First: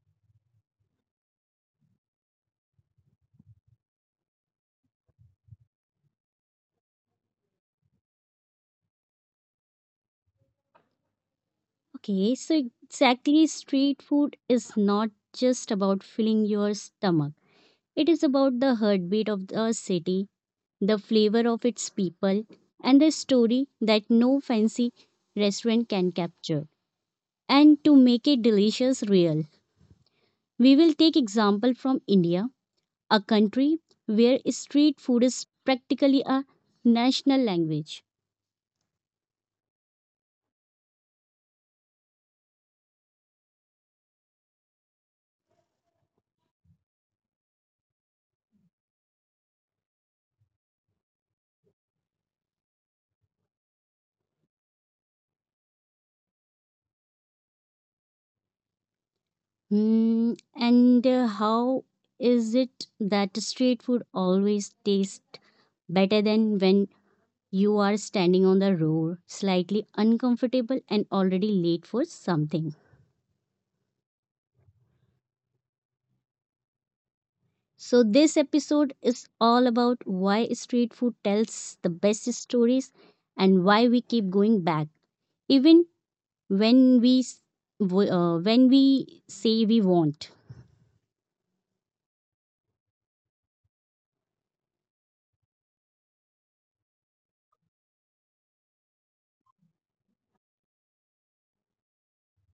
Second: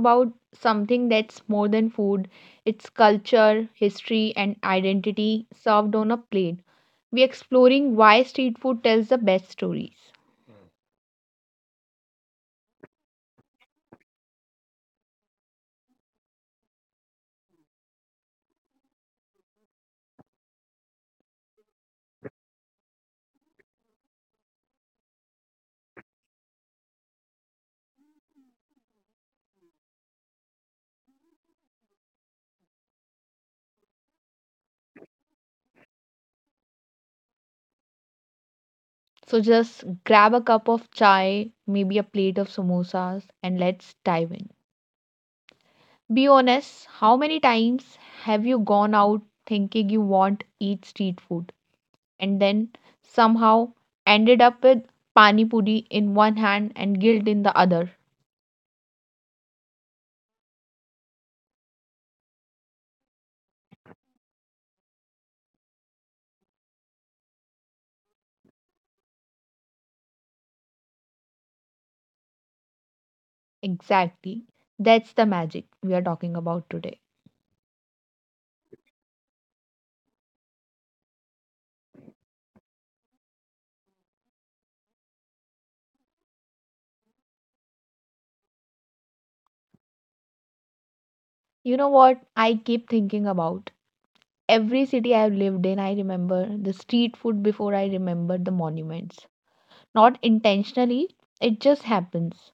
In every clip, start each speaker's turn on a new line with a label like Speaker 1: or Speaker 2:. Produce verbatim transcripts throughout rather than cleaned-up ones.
Speaker 1: about something that's more than food. It's culture, history and identity served on a plate. We are exploring why street food tells the best stories.
Speaker 2: Okay, so exactly, street food is not just about filling your stomach, it is about the heartbeat of the city, the flavor of its people, and the story that no fancy restaurant can capture. And to make it delicious real. We will take example from India, a country where street food is practically a national language.
Speaker 1: So just grab a cup of chai, maybe a plate of samosas and let's dive in. Be honest, how many times have you gone out thinking you want eat street food and then somehow ended up with pani puri in one hand and guilt in the other?
Speaker 2: Hmm, and uh, How is it that street food always tastes better than when you are standing on the road, slightly uncomfortable and already late for something?
Speaker 1: Exactly. That's the magic we are talking about today.
Speaker 2: So, this episode is all about why street food tells the best stories and why we keep going back, even when we s- w- uh, when we say we want.
Speaker 1: You know what I keep thinking about? Every city I've lived in, I remember the street food before I remember the monuments. Not intentionally, it just happens.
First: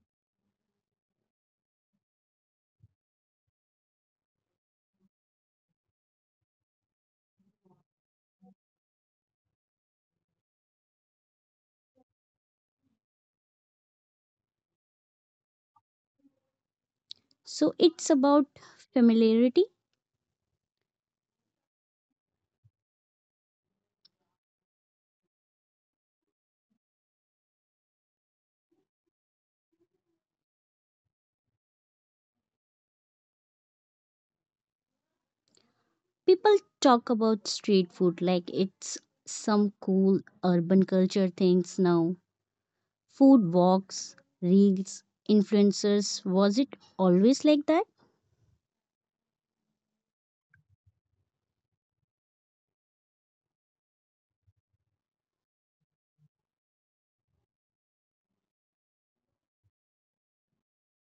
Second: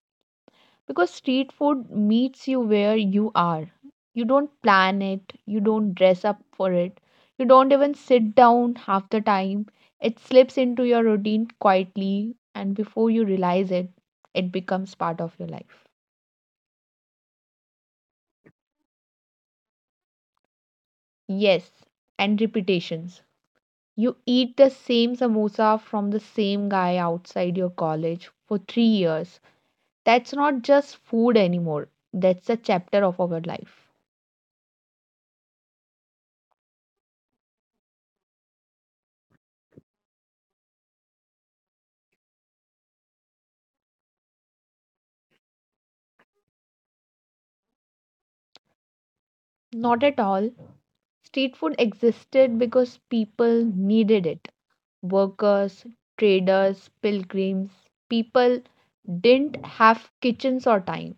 Speaker 1: Because street food meets you where you are. You don't plan it, you don't dress up for it, you don't even sit down half the time. It slips into your routine quietly, and before you realize it, it becomes part of your life.
Speaker 2: So it's about familiarity.
Speaker 1: Yes, and repetitions. You eat the same samosa from the same guy outside your college for three years. That's not just food anymore. That's a chapter of our life.
Speaker 2: People talk about street food like it's some cool urban culture things now: food walks, reels, influencers. Was it always like that?
Speaker 1: Not at all. Street food existed because people needed it. Workers, traders, pilgrims. People didn't have kitchens or time.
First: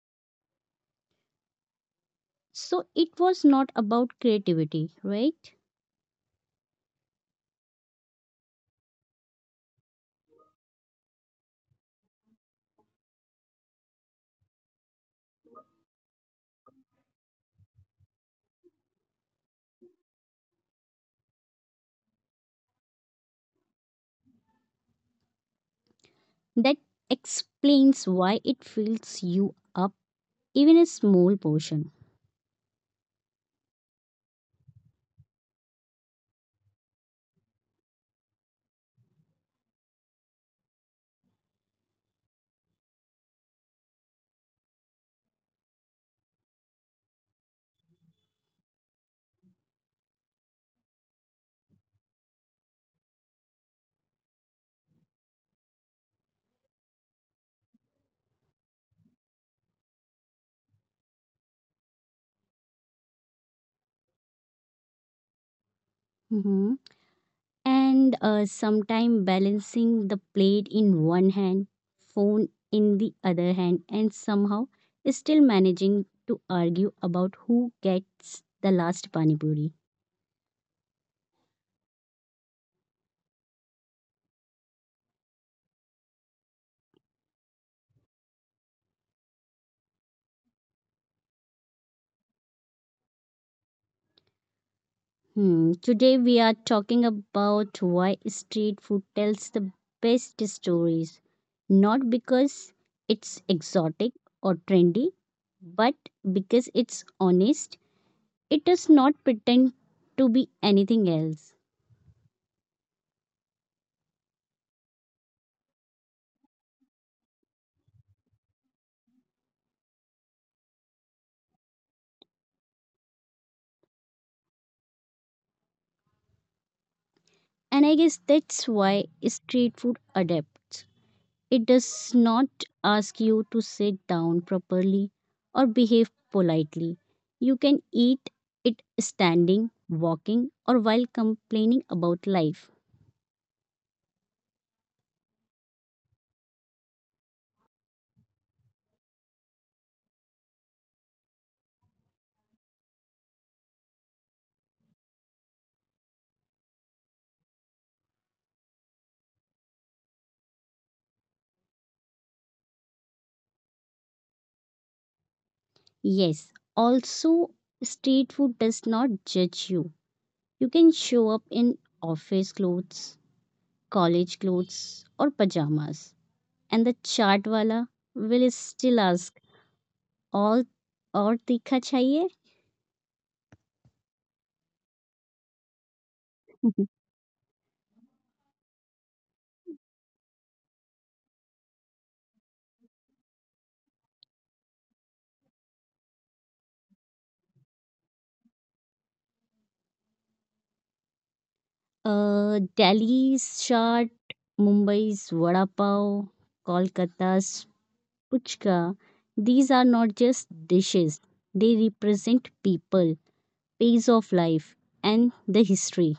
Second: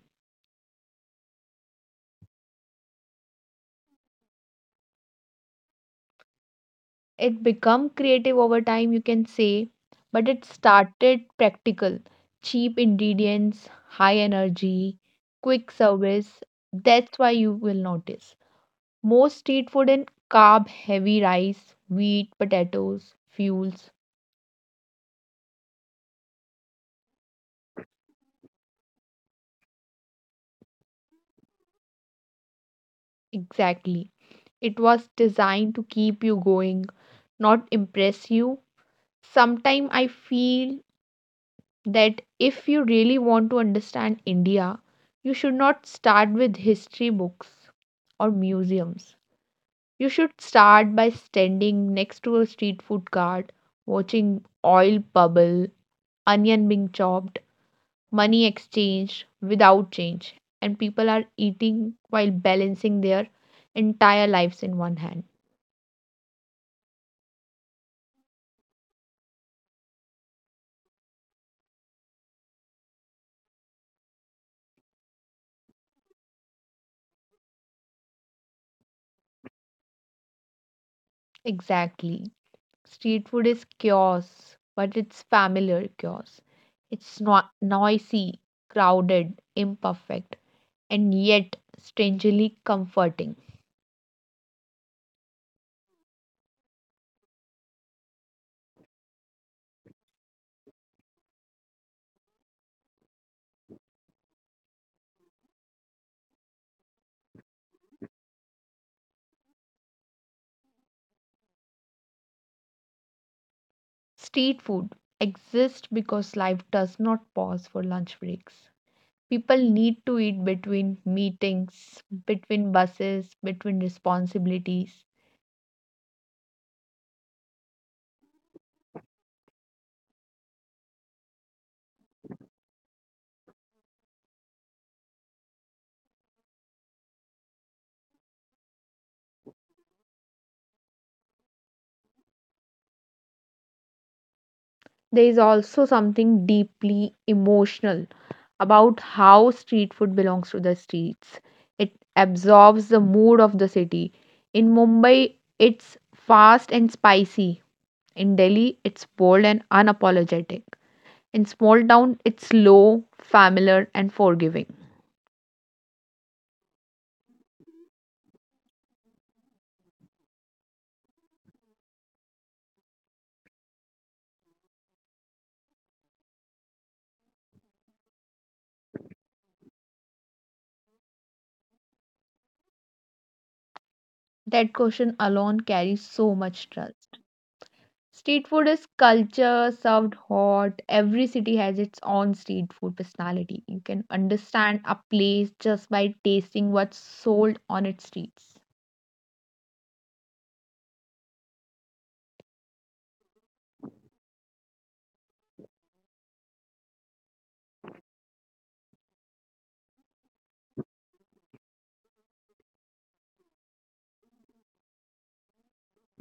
Speaker 2: So it was not about creativity, right?
Speaker 1: It become creative over time, you can say, but it started practical. Cheap ingredients, high energy, quick service. That's why you will notice most street food in carb heavy: rice, wheat, potatoes, fuels.
Speaker 2: That explains why it fills you up even a small portion.
Speaker 1: Exactly. It was designed to keep you going, not impress you. Sometimes I feel that if you really want to understand India, you should not start with history books or museums. You should start by standing next to a street food cart, watching oil bubble, onion being chopped, money exchanged without change, and people are eating while balancing their entire lives in one hand.
Speaker 2: Mhm. and uh, Sometime balancing the plate in one hand, phone in the other hand, and somehow still managing to argue about who gets the last pani puri.
Speaker 1: Exactly. Street food is chaos, but it's familiar chaos. It's no- noisy, crowded, imperfect, and yet strangely comforting.
Speaker 2: Hmm. Today we are talking about why street food tells the best stories, not because it's exotic or trendy, but because it's honest. It does not pretend to be anything else.
Speaker 1: Street food exists because life does not pause for lunch breaks. People need to eat between meetings, between buses, between responsibilities.
Speaker 2: And I guess that's why street food adapts. It does not ask you to sit down properly or behave politely. You can eat it standing, walking, or while complaining about life.
Speaker 1: There is also something deeply emotional about how street food belongs to the streets. It absorbs the mood of the city. In Mumbai, it's fast and spicy. In Delhi, it's bold and unapologetic. In small town, it's slow, familiar, and forgiving.
Speaker 2: Yes, also, street food does not judge you. You can show up in office clothes, college clothes, or pajamas. And the chaat wala will still ask, all और तीखा चाहिए.
Speaker 1: That question alone carries so much truth. Street food is culture served hot. Every city has its own street food personality. You can understand a place just by tasting what's sold on its streets.
Speaker 2: Uh, Delhi's chaat, Mumbai's vada pav, Kolkata's puchka. These are not just dishes; they represent people, phase of life, and the history.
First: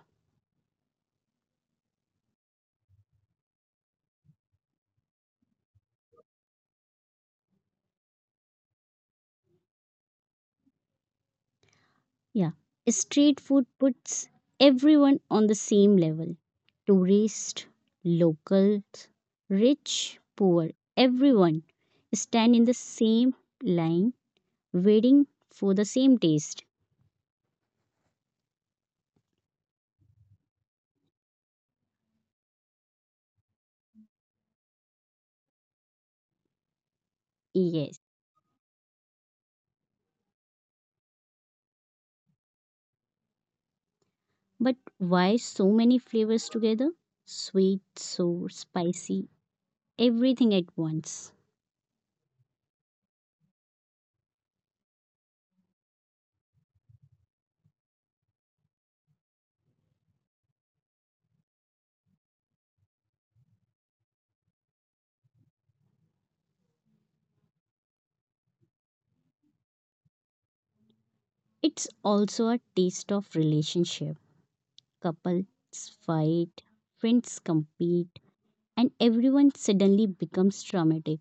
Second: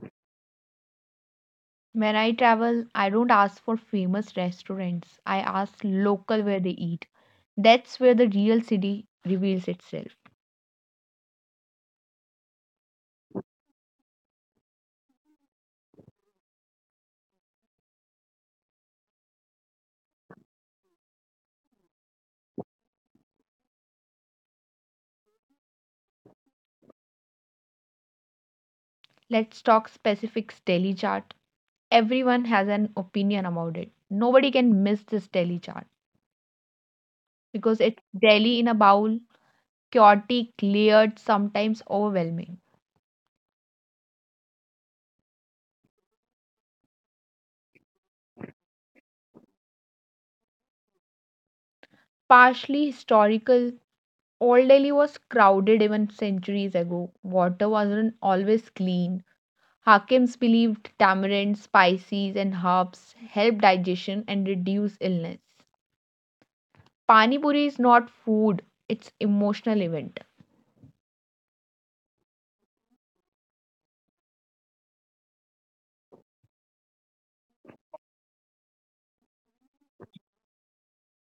Speaker 1: When I travel, I don't ask for famous restaurants. I ask local where they eat. That's where the real city reveals itself.
Speaker 2: Yeah, street food puts everyone on the same level: tourist, locals, rich, poor. Everyone stand in the same line, waiting for the same taste.
Speaker 1: Let's talk specifics, Delhi chart. Everyone has an opinion about it. Nobody can miss this Delhi chart, because
Speaker 2: Yes.
Speaker 1: it's Delhi in a bowl: chaotic, layered, sometimes overwhelming.
Speaker 2: But why so many flavors together? Sweet, sour, spicy, everything at once.
Speaker 1: Partially historical, Old Delhi was crowded even centuries ago. Water wasn't always clean. Hakims believed tamarind, spices, and herbs help digestion and reduce illness. Pani Puri is not food, it's emotional event.
Speaker 2: It's also a taste of relationship. Couples fight, friends compete, and everyone suddenly becomes dramatic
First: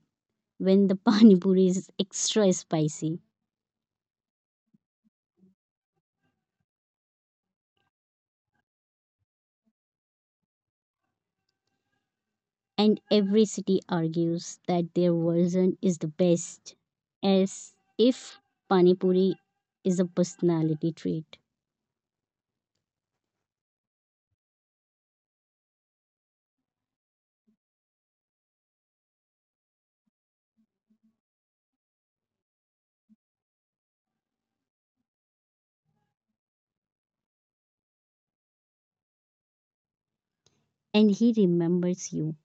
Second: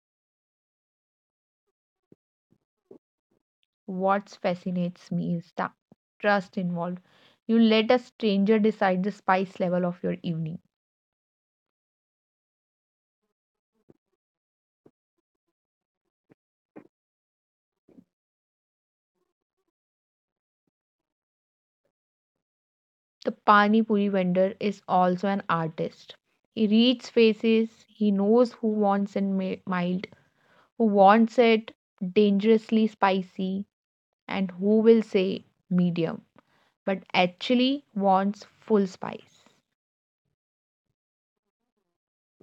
Speaker 2: when the pani puri is extra spicy.
Speaker 1: What fascinates me is the trust involved. You let a stranger decide the spice level of your evening.
Speaker 2: And every city argues that their version is the best, as if pani puri is a personality trait.
Speaker 1: The Pani Puri vendor is also an artist. He reads faces, he knows who wants it mi- mild, who wants it dangerously spicy, and who will say medium, but actually wants full spice.
Speaker 2: And he remembers you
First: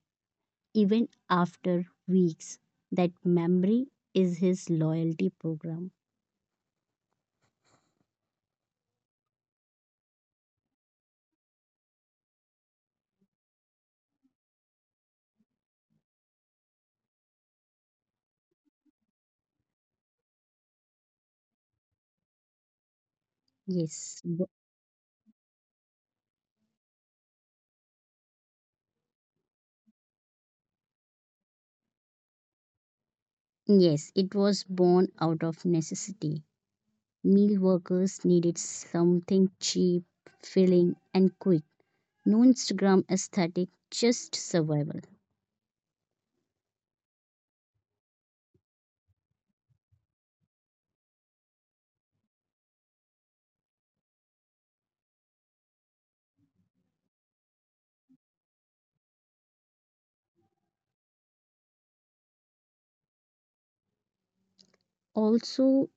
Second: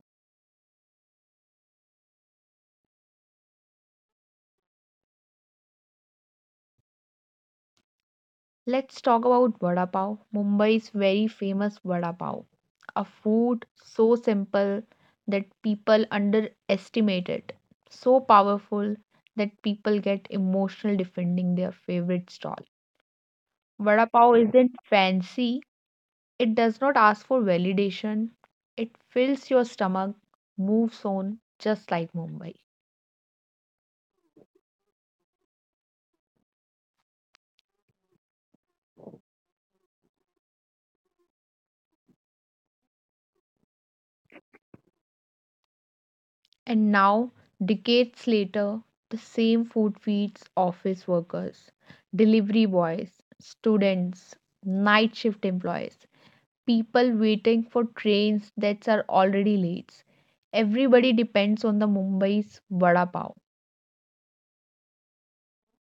Speaker 2: even after weeks. That memory is his loyalty program.
Speaker 1: Let's talk about vada pav, Mumbai's very famous vada pav, a food so simple that people underestimate it, so powerful that people get emotional defending their favorite stall. Vada
Speaker 2: Yes,
Speaker 1: pav
Speaker 2: w-
Speaker 1: isn't fancy, it does not ask for validation. It fills your stomach, moves on just like Mumbai.
Speaker 2: yes, it was born out of necessity. Meal workers needed something cheap, filling, and quick. No Instagram aesthetic, just survival.
Speaker 1: And now, decades later, the same food feeds office workers, delivery boys, students, night shift employees, people waiting for trains that are already late. Everybody depends on the Mumbai's vada pav.
Speaker 2: Also,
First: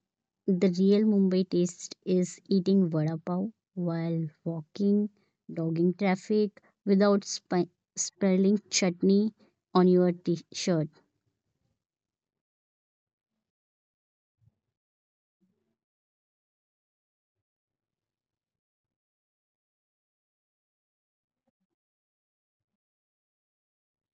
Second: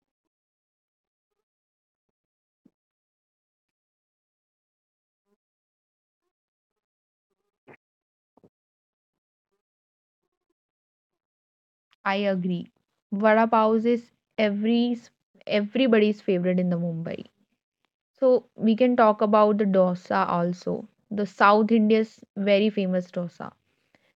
Speaker 2: the real Mumbai taste is eating vada pav while walking, dogging traffic without spi- spilling chutney on your t shirt.
Speaker 1: I agree. Vada pav is every everybody's favorite in the Mumbai. So we can talk about the dosa also. The South India's very famous dosa.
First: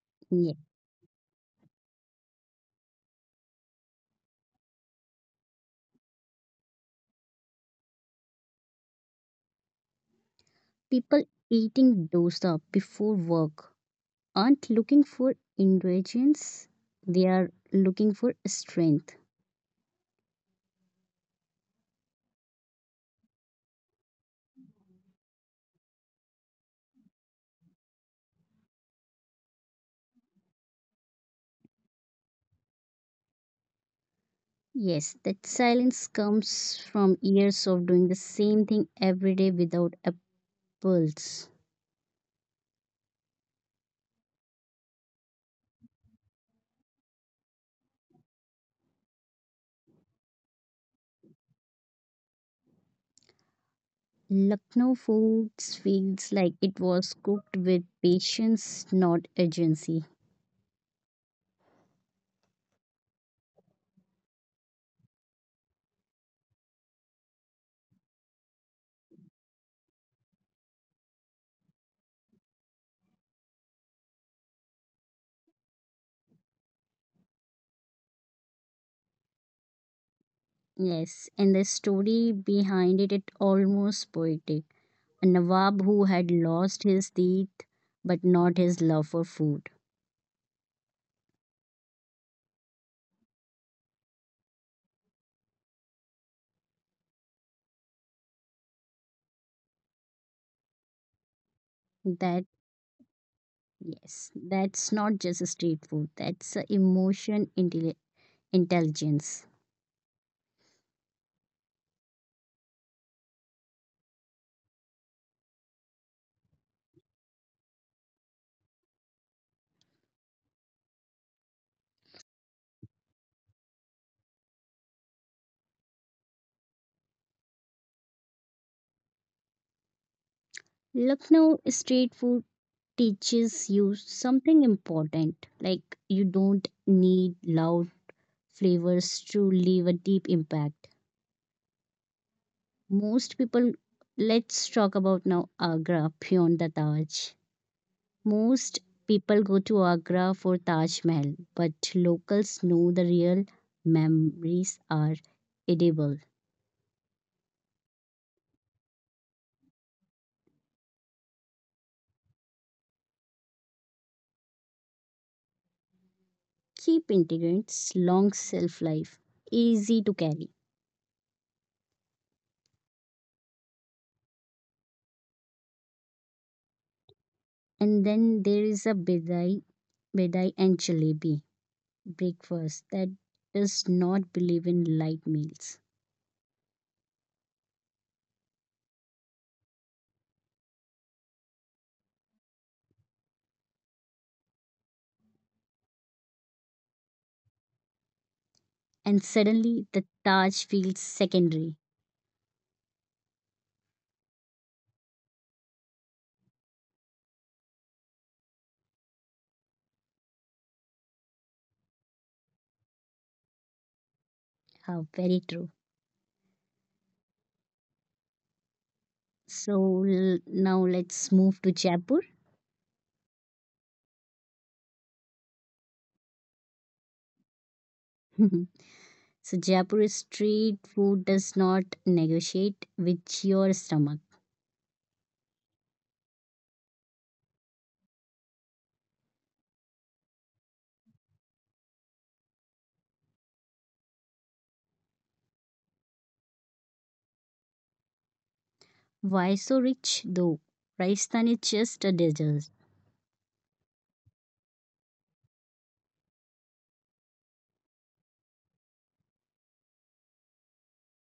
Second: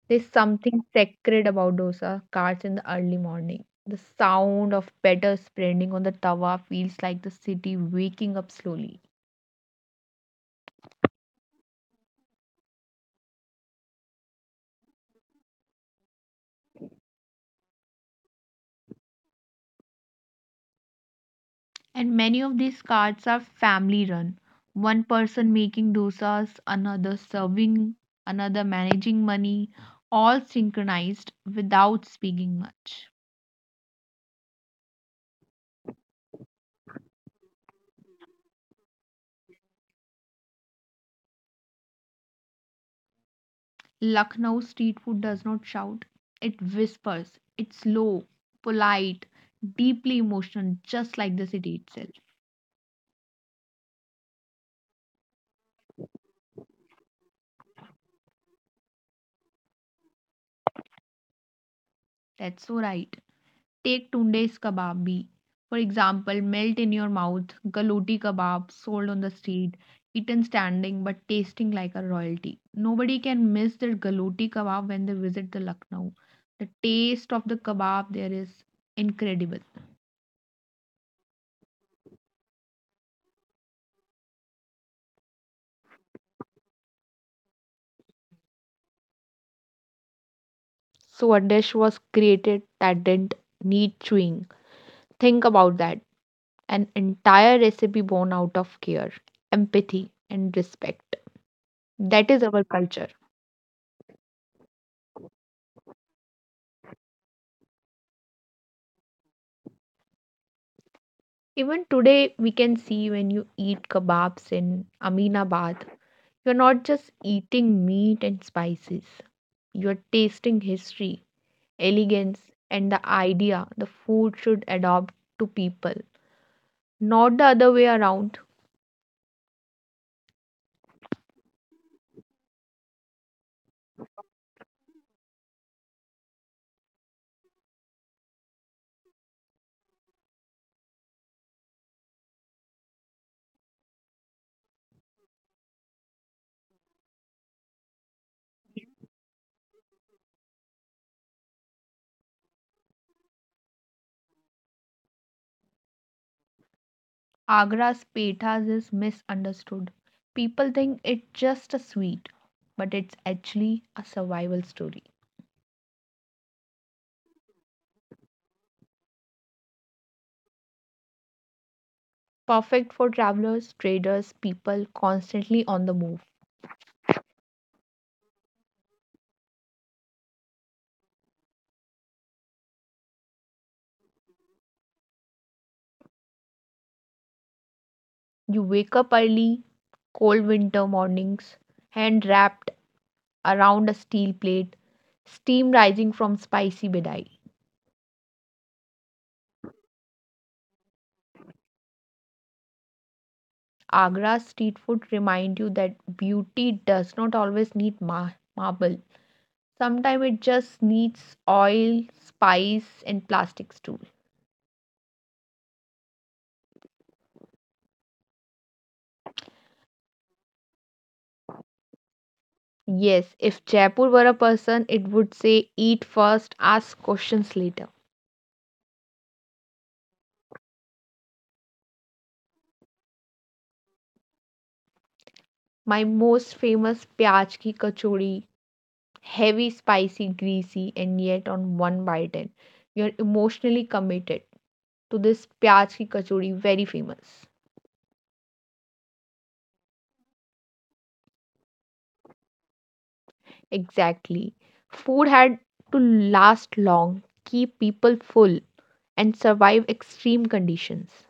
Speaker 1: There's something sacred about dosa carts in the early morning. The sound of batter spreading on the tawa feels like the city waking up slowly.
Speaker 2: People eating dosa before work aren't looking for indulgence, they are looking for strength.
Speaker 1: And many of these carts are family run. One person making dosas, another serving, another managing money, all synchronized without speaking much.
Speaker 2: Yes, that silence comes from years of doing the same thing every day without a pulse.
Speaker 1: Lucknow street food does not shout, it whispers. It's low, polite, deeply emotional, just like the city itself.
Speaker 2: Lucknow food feels like it was cooked with patience, not urgency.
Speaker 1: That's so right. Take Tunde's kebab bhi. For example, melt in your mouth, galoti kebab sold on the street, eaten standing but tasting like a royalty. Nobody can miss the galoti kebab when they visit the Lucknow. The taste of the kebab there is incredible.
Speaker 2: Yes, and the story behind it is almost poetic. A Nawab who had lost his teeth but not his love for food.
Speaker 1: So a dish was created that didn't need chewing. Think about that. An entire recipe born out of care, empathy, and respect. That is
Speaker 2: That
Speaker 1: our culture.
Speaker 2: yes, that's not just a street food. That's a emotion intelli- intelligence.
Speaker 1: Even today, we can see when you eat kebabs in Aminabad, you're not just eating meat and spices, you're tasting history, elegance, and the idea the food should adopt to people, not the other way around.
Speaker 2: Lucknow street food teaches you something important. Like you don't need loud flavors to leave a deep impact. Most people. Let's talk about now Agra beyond the Taj. Most people go to Agra for Taj Mahal, but locals know the real memories are edible.
Speaker 1: Agra's petas is misunderstood. People think it's just a sweet, but it's actually a survival story.
Speaker 2: Keep integrants long shelf life, easy to carry.
Speaker 1: Perfect for travelers, traders, people constantly on the move.
Speaker 2: And then there is a bedai, bedai and jalebi breakfast that does not believe in light meals.
Speaker 1: You wake up early, cold winter mornings, hand wrapped around a steel plate, steam rising from spicy bidai.
Speaker 2: And suddenly the Taj feels secondary.
Speaker 1: Agra's street food remind you that beauty does not always need ma marble. Sometimes it just needs oil, spice, and plastic stool.
Speaker 2: How very true. So l- now let's move to Jaipur.
Speaker 1: Yes, if Jaipur were a person, it would say eat first, ask questions later.
Speaker 2: So Jaipur street food does not negotiate with your stomach.
Speaker 1: My most famous pyaj ki kachori, heavy, spicy, greasy, and yet on one bite in, you're emotionally committed to this pyaz ki kachori, very famous.
Speaker 2: Why so rich though? Rajasthan is just a desert.
Speaker 1: Exactly. Food had to last long, keep people full, and survive extreme conditions.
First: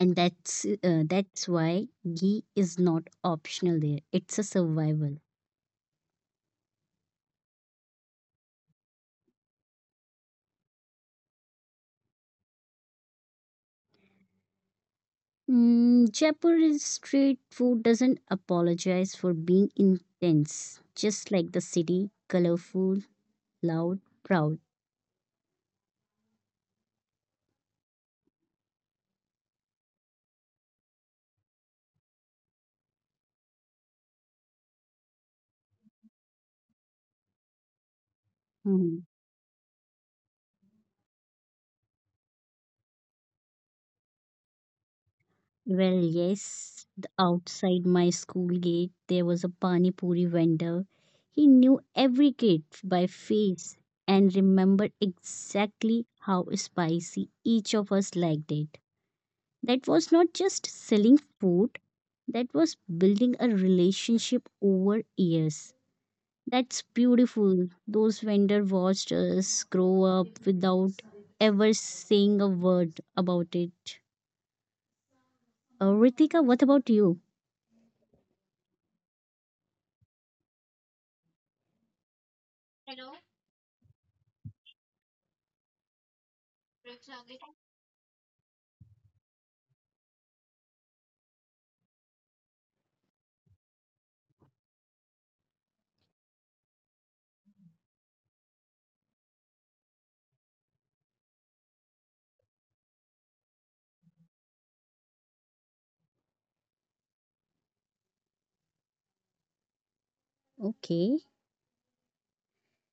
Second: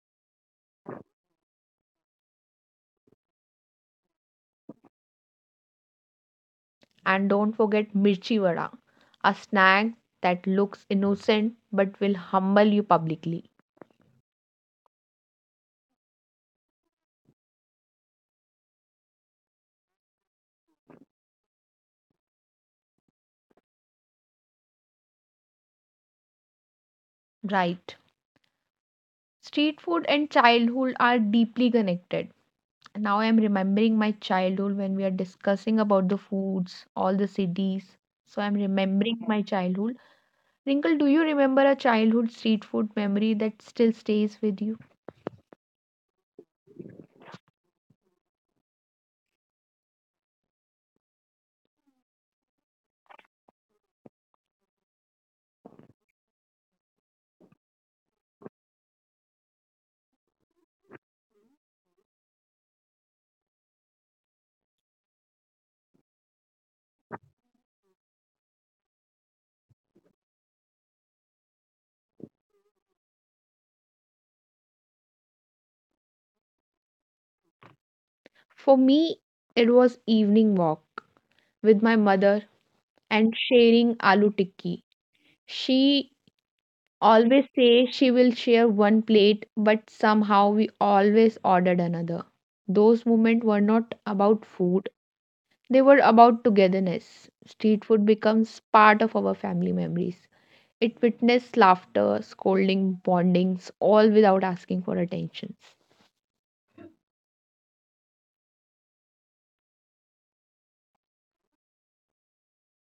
Speaker 2: And that's uh, That's why ghee is not optional there, it's a survival.
Speaker 1: And don't forget mirchi vada, a snack that looks innocent but will humble you publicly.
Speaker 2: Mm, Jaipur street food doesn't apologize for being intense, just like the city: colorful, loud, proud.
Speaker 1: Right. Street food and childhood are deeply connected. Now I am remembering my childhood when we are discussing about the foods, all the cities. So I'm
Speaker 2: Mhm.
Speaker 1: remembering my childhood. Wrinkle, do you remember a childhood street food memory that still stays with you?
Speaker 2: Well yes, the outside my school gate there was a pani puri vendor. He knew every kid by face and remembered exactly how spicy each of us liked it. That was not just selling food, that was building a relationship over years. That's beautiful. Those vendor watched us grow up without ever saying a word about it. Uh, Ritika, what about you?
Speaker 1: For me, it was evening walk with my mother and sharing aloo tikki. She always say she will share one plate, but somehow we always ordered another. Those moments were not about food. They were about togetherness. Street food becomes part of our family memories. It witnessed laughter, scolding, bondings, all without asking for attention.
Speaker 2: Okay,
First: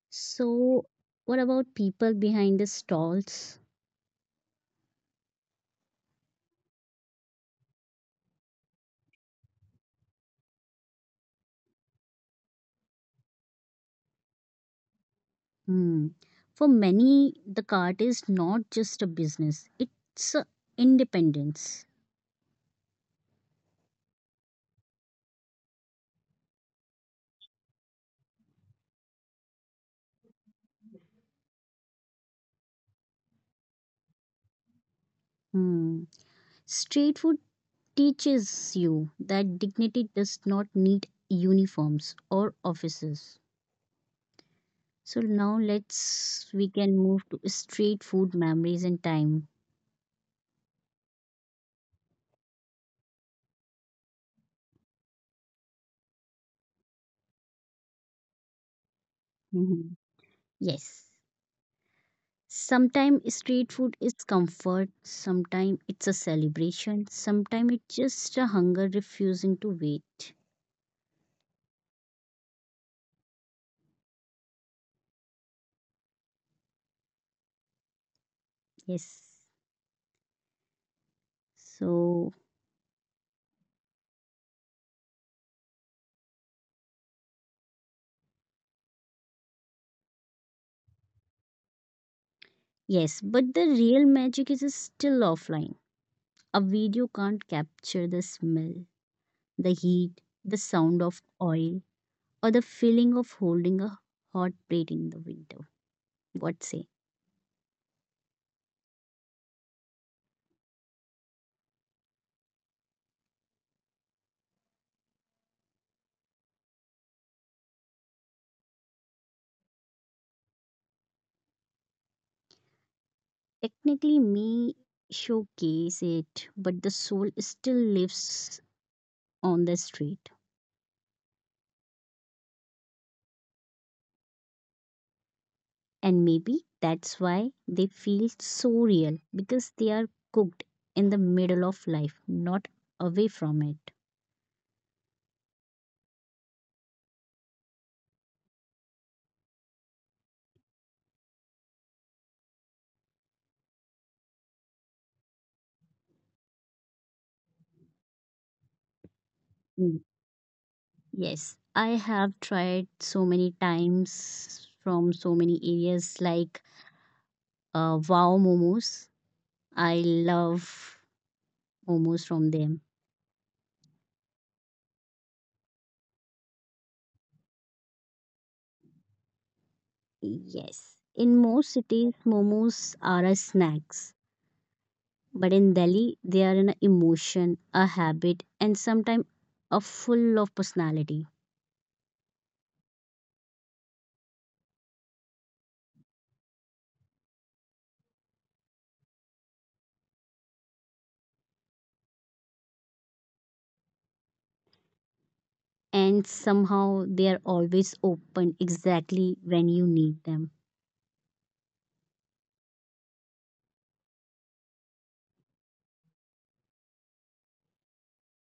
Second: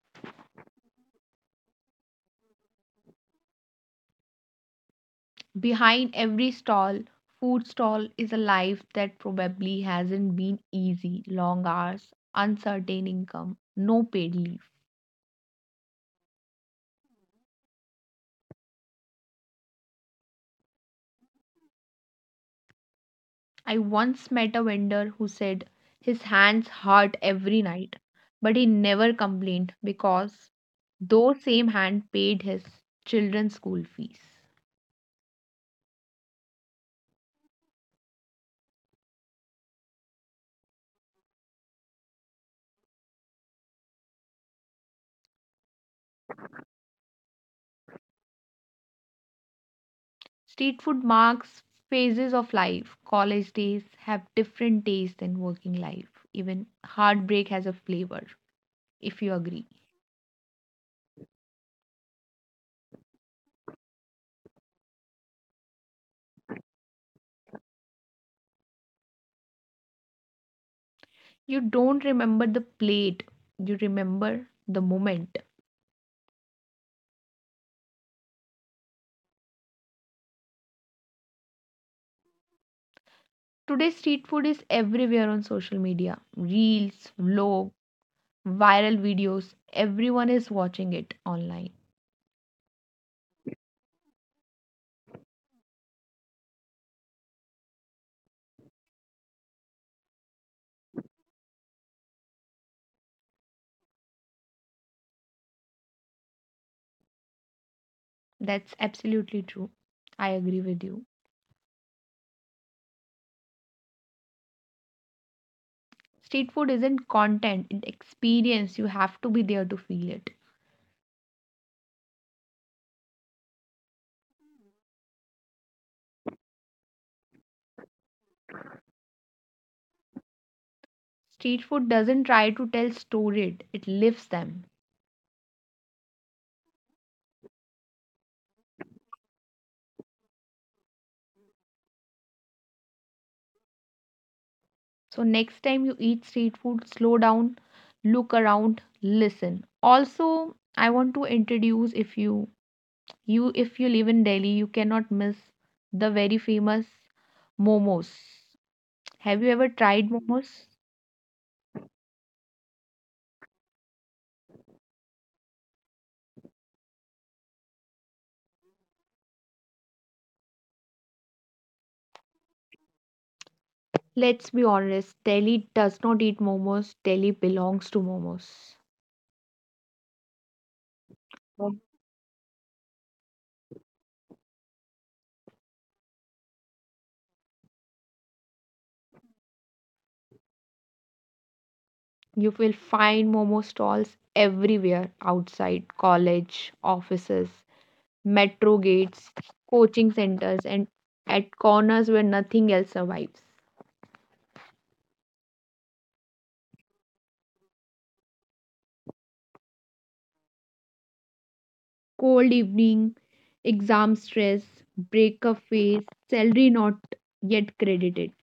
Speaker 2: so what about people behind the stalls?
Speaker 1: Behind every stall, food stall is a life that probably hasn't been easy. Long hours, uncertain income, no paid leave.
Speaker 2: Hmm. For many, the cart is not just a business; it's a independence.
Speaker 1: I once met a vendor who said his hands hurt every night, but he never complained because those same hand paid his children's school fees.
Speaker 2: Hmm. Street food teaches you that dignity does not need uniforms or offices. So now let's we can move to street food memories and time.
Speaker 1: Street food marks phases of life. College days have different days than working life. Even heartbreak has a flavor, if you agree.
Speaker 2: Mhm. Yes. Sometimes street food is comfort, sometimes it's a celebration, sometimes it's just a hunger refusing to wait.
Speaker 1: You don't remember the plate, you remember the moment.
Speaker 2: Yes. So,
Speaker 1: Today, street food is everywhere on social media reels, vlog, viral videos. Everyone is watching it online.
Speaker 2: yes, but the real magic is still offline. A video can't capture the smell, the heat, the sound of oil, or the feeling of holding a hot plate in the winter. What say?
Speaker 1: That's absolutely true. I agree with you. Street food isn't content, it's experience. You have to be there to feel it.
Speaker 2: Technically, me showcase it, but the soul still lives on the street.
Speaker 1: Street food doesn't try to tell storied, it lives them.
Speaker 2: And maybe that's why they feel so real, because they are cooked in the middle of life, not away from it.
Speaker 1: So next time you eat street food, slow down, look around, listen. Also, I want to introduce if you you if you live in Delhi, you cannot miss the very famous momos. Have you ever
Speaker 2: Mm.
Speaker 1: tried momos?
Speaker 2: Yes, I have tried so many times from so many areas like uh, wow momos. I love momos from them.
Speaker 1: Let's be honest, Delhi does not eat momos. Delhi belongs to momos.
Speaker 2: Yes. In most
Speaker 1: Mom-
Speaker 2: cities, momos are a snacks, but in Delhi, they are an emotion, a habit, and sometimes a full of personality.
Speaker 1: You will find momo stalls everywhere, outside college, offices, metro gates, coaching centers, and at corners where nothing else survives.
Speaker 2: And somehow they are always open exactly when you need them.
Speaker 1: Cold evening, exam stress, breakup phase, salary not yet credited.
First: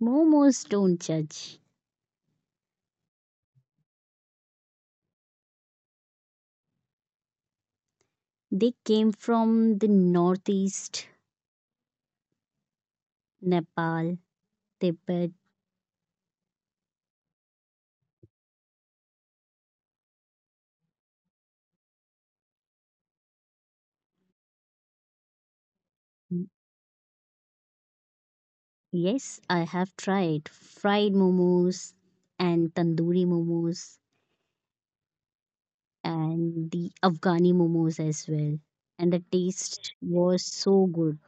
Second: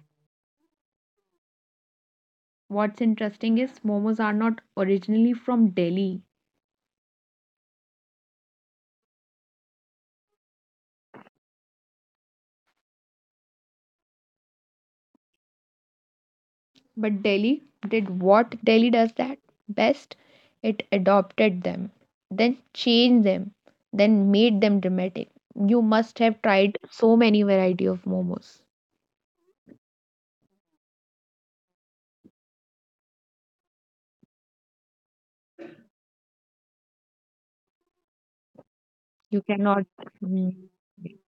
Speaker 2: Momos don't judge.
Speaker 1: What's interesting is momos are not originally from Delhi,
Speaker 2: They came from the northeast, Nepal, Tibet.
Speaker 1: but Delhi did what Delhi does that best. It adopted them, then changed them, then made them dramatic. You must have tried so many variety of momos.
Speaker 2: Yes, I have tried fried momos and tandoori momos and the Afghani momos as well. And the
Speaker 1: You cannot.
Speaker 2: taste was
Speaker 1: Mm.
Speaker 2: so good.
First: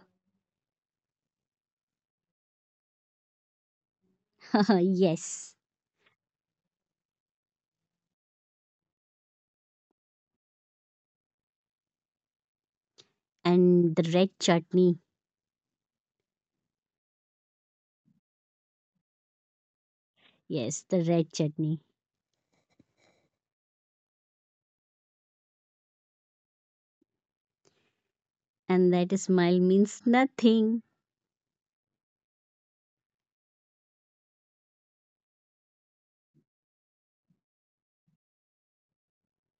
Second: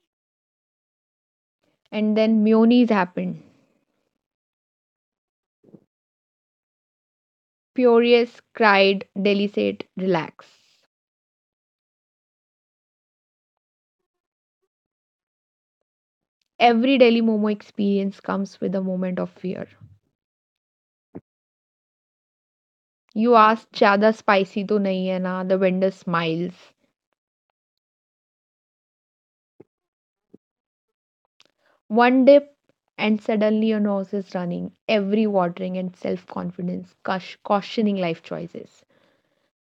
Speaker 1: And then mayonnaise happened.
Speaker 2: Yes.
Speaker 1: Furious, cried, Delhi said, relax.
Speaker 2: And the red chutney.
Speaker 1: Every Delhi Momo experience comes with a moment of fear.
Speaker 2: Yes, the red chutney.
Speaker 1: You ask, Chada spicy to nahi hai na? The vendor smiles.
Speaker 2: And that smile means nothing.
Speaker 1: One dip, and suddenly your nose is running, every watering and self confidence, cautioning life choices.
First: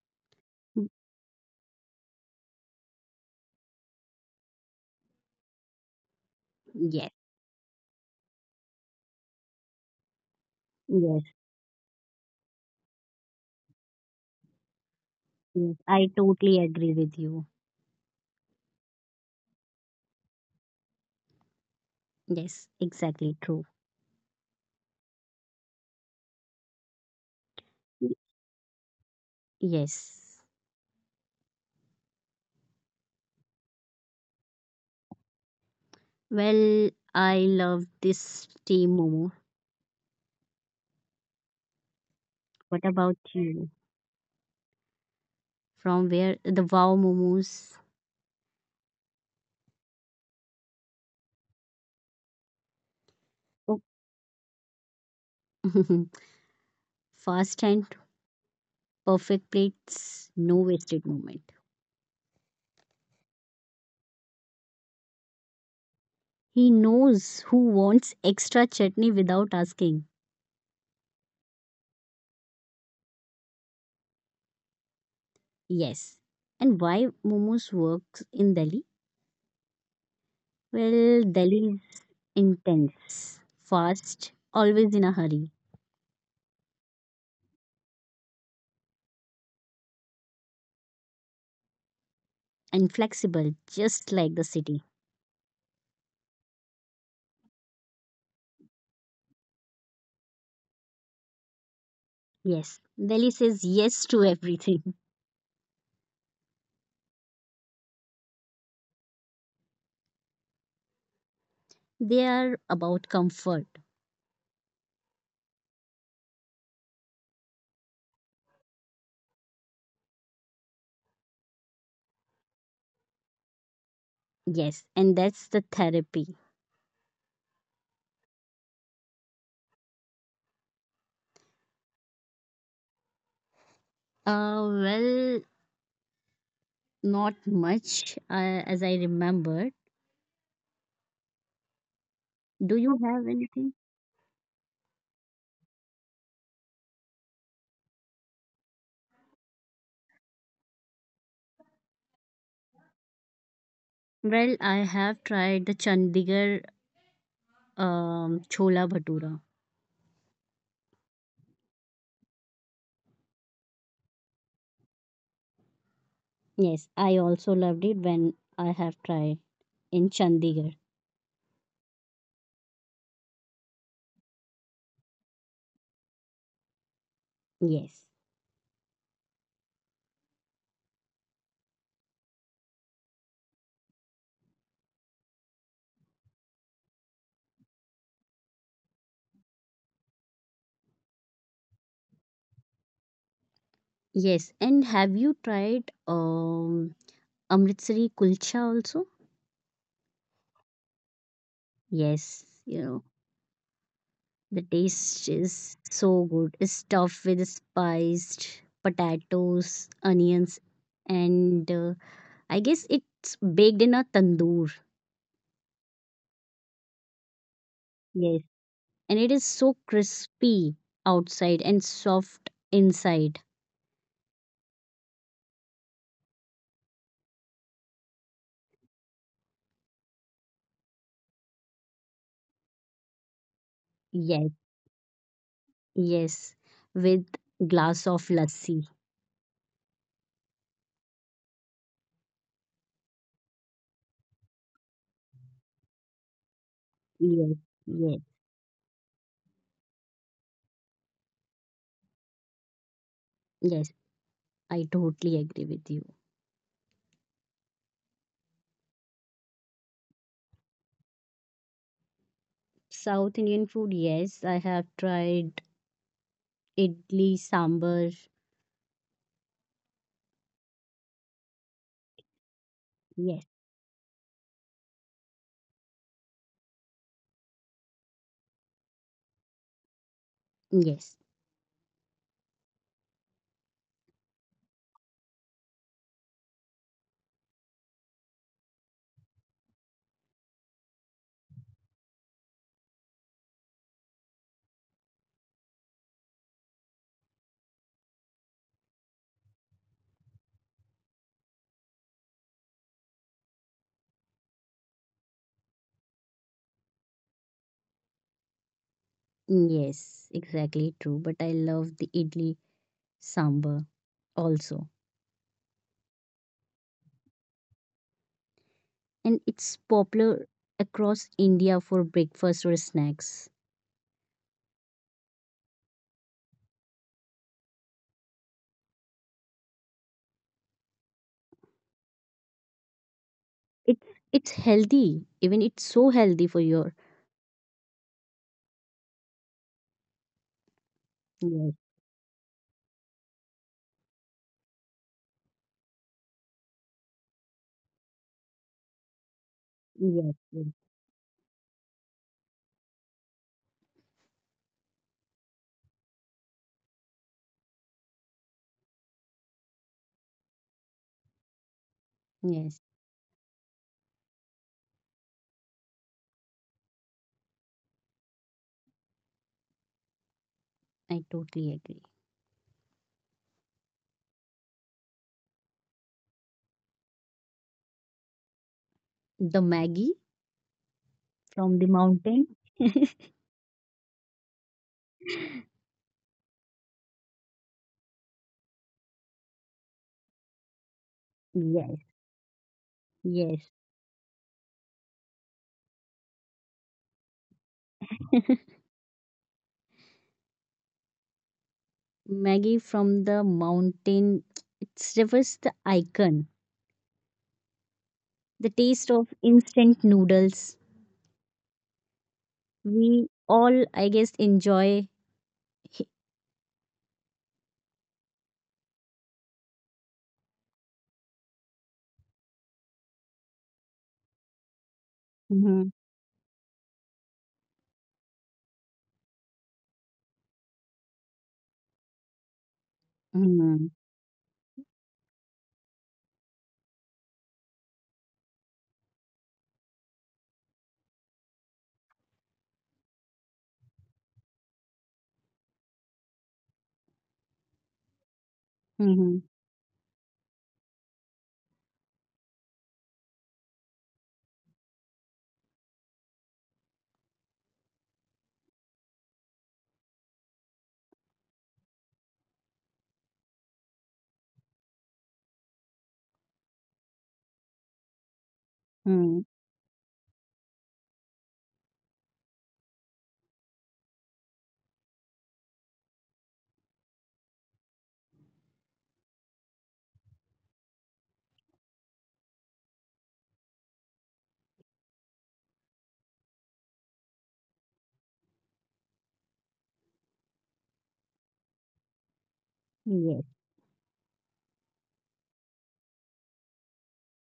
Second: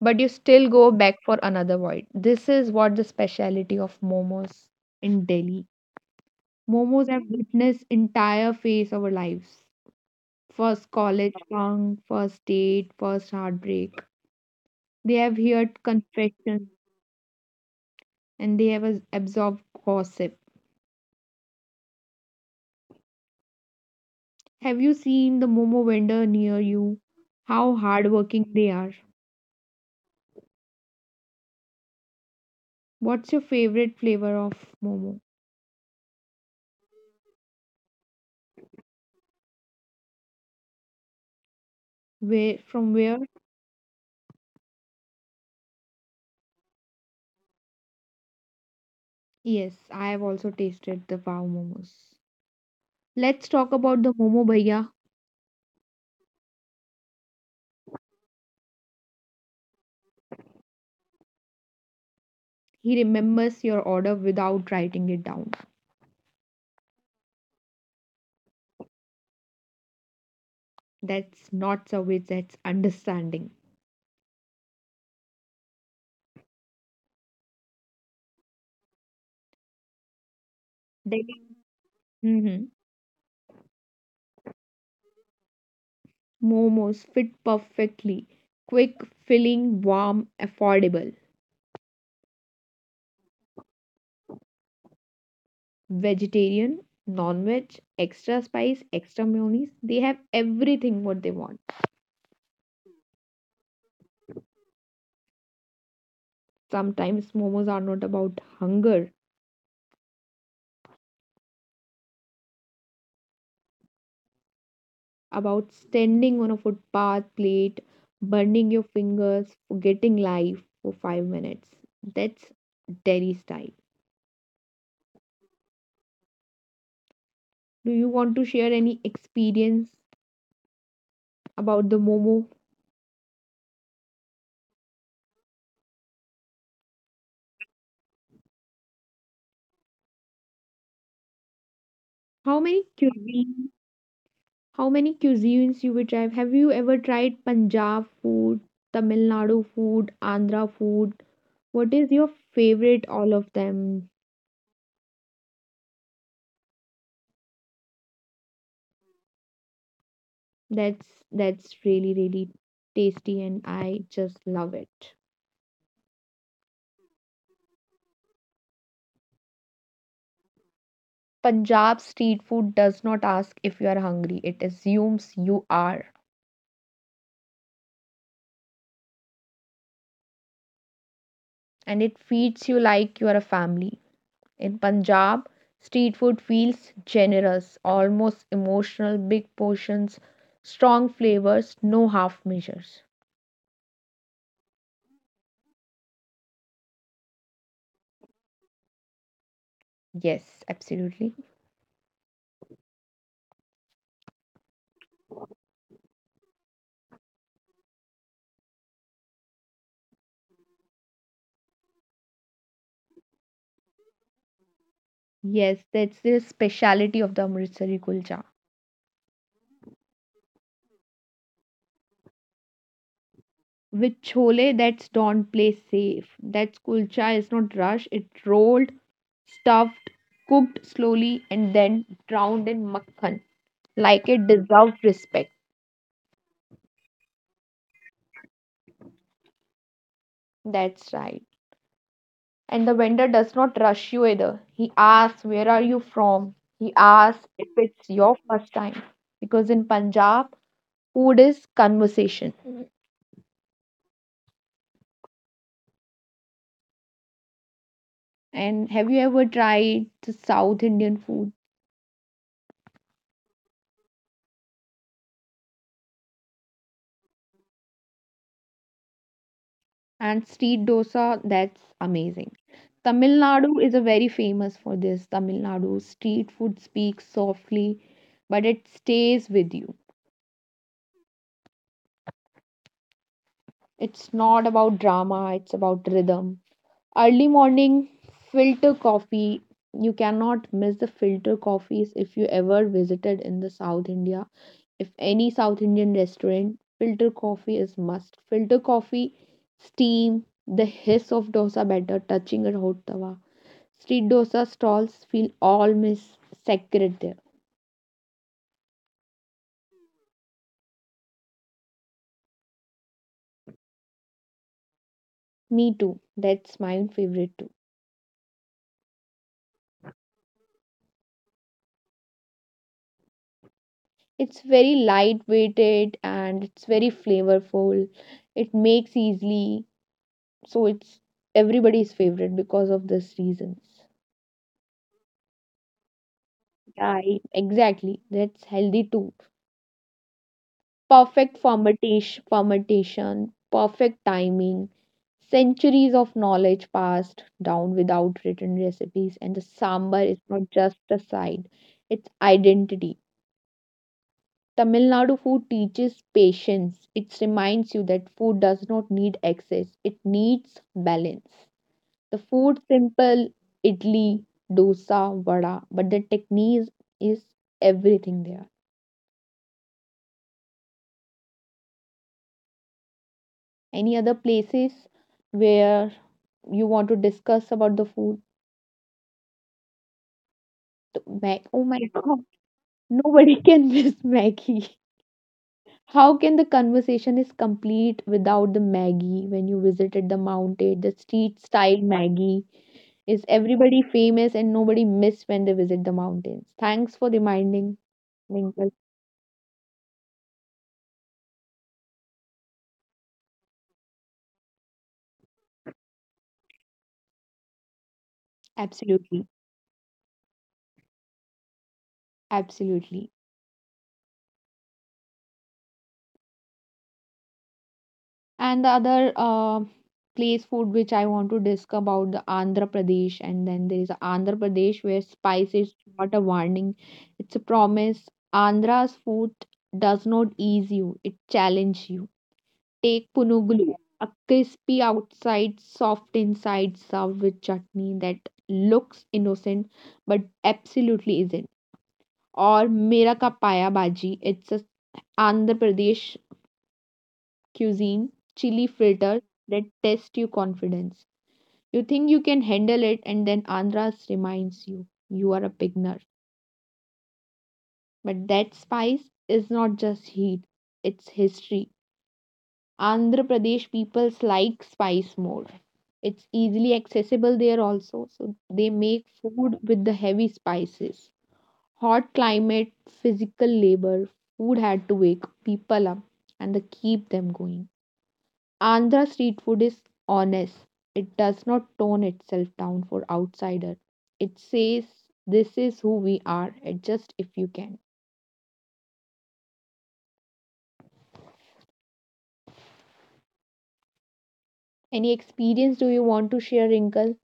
Speaker 1: But you still go back for another void. This is what the speciality of momos in Delhi. Momos
Speaker 2: Yes,
Speaker 1: have witnessed entire phase of our lives. First
Speaker 2: yes,
Speaker 1: college song, first date, first heartbreak. They have
Speaker 2: yes.
Speaker 1: heard
Speaker 2: I totally
Speaker 1: confessions
Speaker 2: agree with you.
Speaker 1: and they have as- absorbed gossip.
Speaker 2: Yes, exactly true.
Speaker 1: Have you seen the Momo vendor near you? How
Speaker 2: Y-
Speaker 1: hardworking they are.
Speaker 2: Yes.
Speaker 1: What's your favorite flavor of Momo?
Speaker 2: Well, I love this steam momo.
Speaker 1: Where
Speaker 2: What
Speaker 1: from where?
Speaker 2: about you? From where the wow momos.
Speaker 1: Yes, I have also tasted the Wow Momos. Let's talk
Speaker 2: Oh,
Speaker 1: about the Momo Bhaiya.
Speaker 2: fast and perfect plates, no wasted moment.
Speaker 1: He remembers your order without writing it down.
Speaker 2: He knows who wants extra chutney without asking.
Speaker 1: That's not service, that's understanding.
Speaker 2: Yes. And why momos works in Delhi? Well,
Speaker 1: Deli-
Speaker 2: Delhi is
Speaker 1: Mhm.
Speaker 2: intense, fast, always in a hurry,
Speaker 1: Momos fit perfectly. Quick, filling, warm, affordable.
Speaker 2: and flexible, just like the city.
Speaker 1: Vegetarian, non veg, extra spice, extra mayonnaise. They have everything what they want.
Speaker 2: Yes. Delhi says yes to everything.
Speaker 1: Sometimes momos are not about hunger,
Speaker 2: They are about comfort.
Speaker 1: about standing on a footpath plate, burning your fingers, forgetting life for five minutes. That's Delhi style.
Speaker 2: Yes. And that's the therapy.
Speaker 1: Do you want to share any experience about the momo?
Speaker 2: Uh, well, Not much, uh, as I remembered.
Speaker 1: How
Speaker 2: Do
Speaker 1: many
Speaker 2: you have
Speaker 1: cuisines
Speaker 2: anything?
Speaker 1: How many cuisines you will try? Have you ever tried Punjab food, Tamil Nadu food, Andhra food? What is your favorite all of them?
Speaker 2: Well, I have tried the Chandigarh um, Chola Bhatura.
Speaker 1: That's that's really really tasty and I just love it.
Speaker 2: Yes, I also loved it when I have tried in Chandigarh.
Speaker 1: Punjab street food does not ask if you are hungry. It assumes you are,
Speaker 2: Yes.
Speaker 1: and it feeds you like you are a family. In Punjab, street food feels generous, almost emotional, big portions, strong flavors, no half measures.
Speaker 2: Yes, and have you tried um, Amritsari Kulcha also?
Speaker 1: Yes, absolutely.
Speaker 2: Yes, you know, the taste is so good. It's stuffed with spiced potatoes, onions, and uh, I guess it's baked in a tandoor.
Speaker 1: Yes, that's the speciality of the Amritsari
Speaker 2: Yes.
Speaker 1: kulcha.
Speaker 2: And it is so crispy outside and soft inside.
Speaker 1: With chole, that's don't play safe. That kulcha is not rushed. It's rolled, stuffed, cooked slowly, and then drowned in makhan. Like it
Speaker 2: Yes.
Speaker 1: deserves respect.
Speaker 2: Yes. With glass of lassi.
Speaker 1: That's right. And the vendor does not rush you either. He asks, "Where are you from?" He asks
Speaker 2: Yes.
Speaker 1: if it's
Speaker 2: Yes.
Speaker 1: your first time. Because in Punjab, food is conversation.
Speaker 2: Yes. I totally agree with you.
Speaker 1: And have you ever tried the South Indian food
Speaker 2: South Indian food, yes. I have tried idli, sambar.
Speaker 1: and street dosa? That's amazing. Tamil
Speaker 2: Yes.
Speaker 1: Nadu is a very famous for this. Tamil Nadu street food speaks softly, but it stays with you.
Speaker 2: Yes.
Speaker 1: It's not about drama, it's about rhythm. Early morning filter coffee, you cannot miss the filter coffees if you ever visited in the south india. If any south indian restaurant, filter coffee is must. Filter coffee steam, the hiss of dosa batter touching a hot tawa, street dosa stalls feel almost sacred there.
Speaker 2: Yes. Exactly true. But I love the idli sambar also.
Speaker 1: Me too. That's my own favorite too.
Speaker 2: And it's popular across India for breakfast or snacks.
Speaker 1: It's very lightweighted and it's very flavorful. It makes easily. So it's everybody's favorite because of this reasons.
Speaker 2: It's it's healthy. Even it's so healthy for your
Speaker 1: Yeah, it- exactly. That's healthy too. Perfect
Speaker 2: yes,
Speaker 1: fermentation, formatation, perfect timing, centuries of knowledge passed down without written recipes, and the sambar
Speaker 2: yes,
Speaker 1: is
Speaker 2: yes.
Speaker 1: not just a side, it's identity. Tamil Nadu food teaches patience. It reminds you that food does not need excess, it needs balance. The food
Speaker 2: Yes,
Speaker 1: simple, idli, dosa, vada, but the technique is everything there.
Speaker 2: I totally agree.
Speaker 1: Any other places where you want to discuss about the food?
Speaker 2: The Maggie
Speaker 1: The Mac-
Speaker 2: from
Speaker 1: oh
Speaker 2: the
Speaker 1: my
Speaker 2: mountain.
Speaker 1: god, nobody can miss Maggie. How can the conversation is complete without the Maggie when you visited the mountain, the street
Speaker 2: Yes,
Speaker 1: style Maggie? Is
Speaker 2: yes.
Speaker 1: everybody famous and nobody miss when they visit the mountains. Thanks for reminding, Winkle.
Speaker 2: Maggie from the mountain. It refers the icon, the taste of
Speaker 1: Absolutely,
Speaker 2: instant noodles. We
Speaker 1: absolutely.
Speaker 2: all, I guess, enjoy.
Speaker 1: And the other uh, place food which I want to discuss about the Andhra Pradesh, and then there is Andhra Pradesh where spice
Speaker 2: Mm-hmm.
Speaker 1: is not a warning; it's a promise. Andhra's food does not ease you; it challenges you. Take
Speaker 2: Mm-hmm.
Speaker 1: punugulu, a crispy outside, soft inside, served with chutney that looks innocent but absolutely isn't. Or Mera ka paya bhaji, it's a Andhra Pradesh cuisine, chili filter that test your confidence. You think you can handle it, and then Andras reminds you you are a beginner. But that spice is not just heat, it's history. Andhra Pradesh people like spice more. It's easily accessible there also, so they make
Speaker 2: Mm-hmm.
Speaker 1: food with the heavy spices. Hot climate, physical labor, food had to wake people up and they keep them going. Andhra street food is honest. It does not tone itself down for outsider. It says this is who we are. Adjust if you can. Any experience do you want to share, Wrinkle,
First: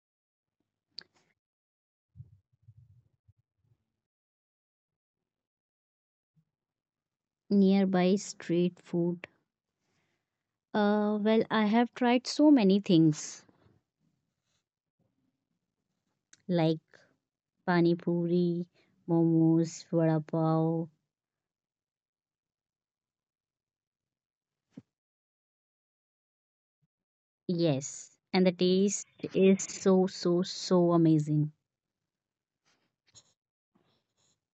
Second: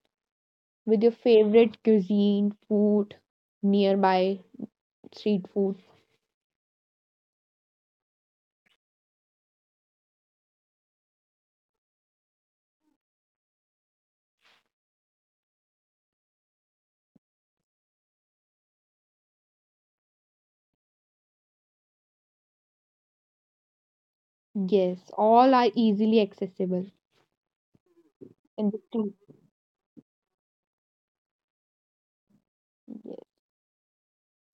Speaker 1: with your favorite cuisine, food, nearby street food?
Speaker 2: Nearby street food? Uh, well, I have tried so many things like pani puri, momos, vada pav.
Speaker 1: Yes, all are easily accessible
Speaker 2: Yes, and the
Speaker 1: in the
Speaker 2: taste
Speaker 1: street.
Speaker 2: is so so so amazing.
Speaker 1: Yes.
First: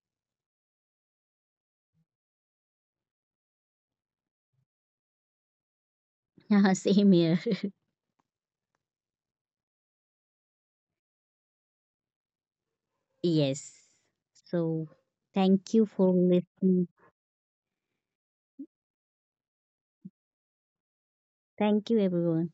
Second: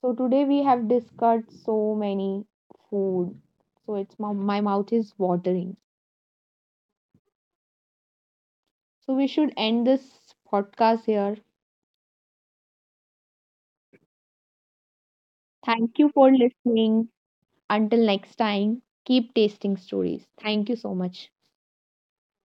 Speaker 1: So today we have discussed so many food. So it's my, my mouth is watering.
Speaker 2: Yeah, same here.
Speaker 1: So we should end this podcast here.
Speaker 2: Yes. So, thank you
Speaker 1: Thank you
Speaker 2: for
Speaker 1: for
Speaker 2: listening.
Speaker 1: listening. Until next time, keep tasting stories. Thank you so much.
Speaker 2: Thank you, everyone.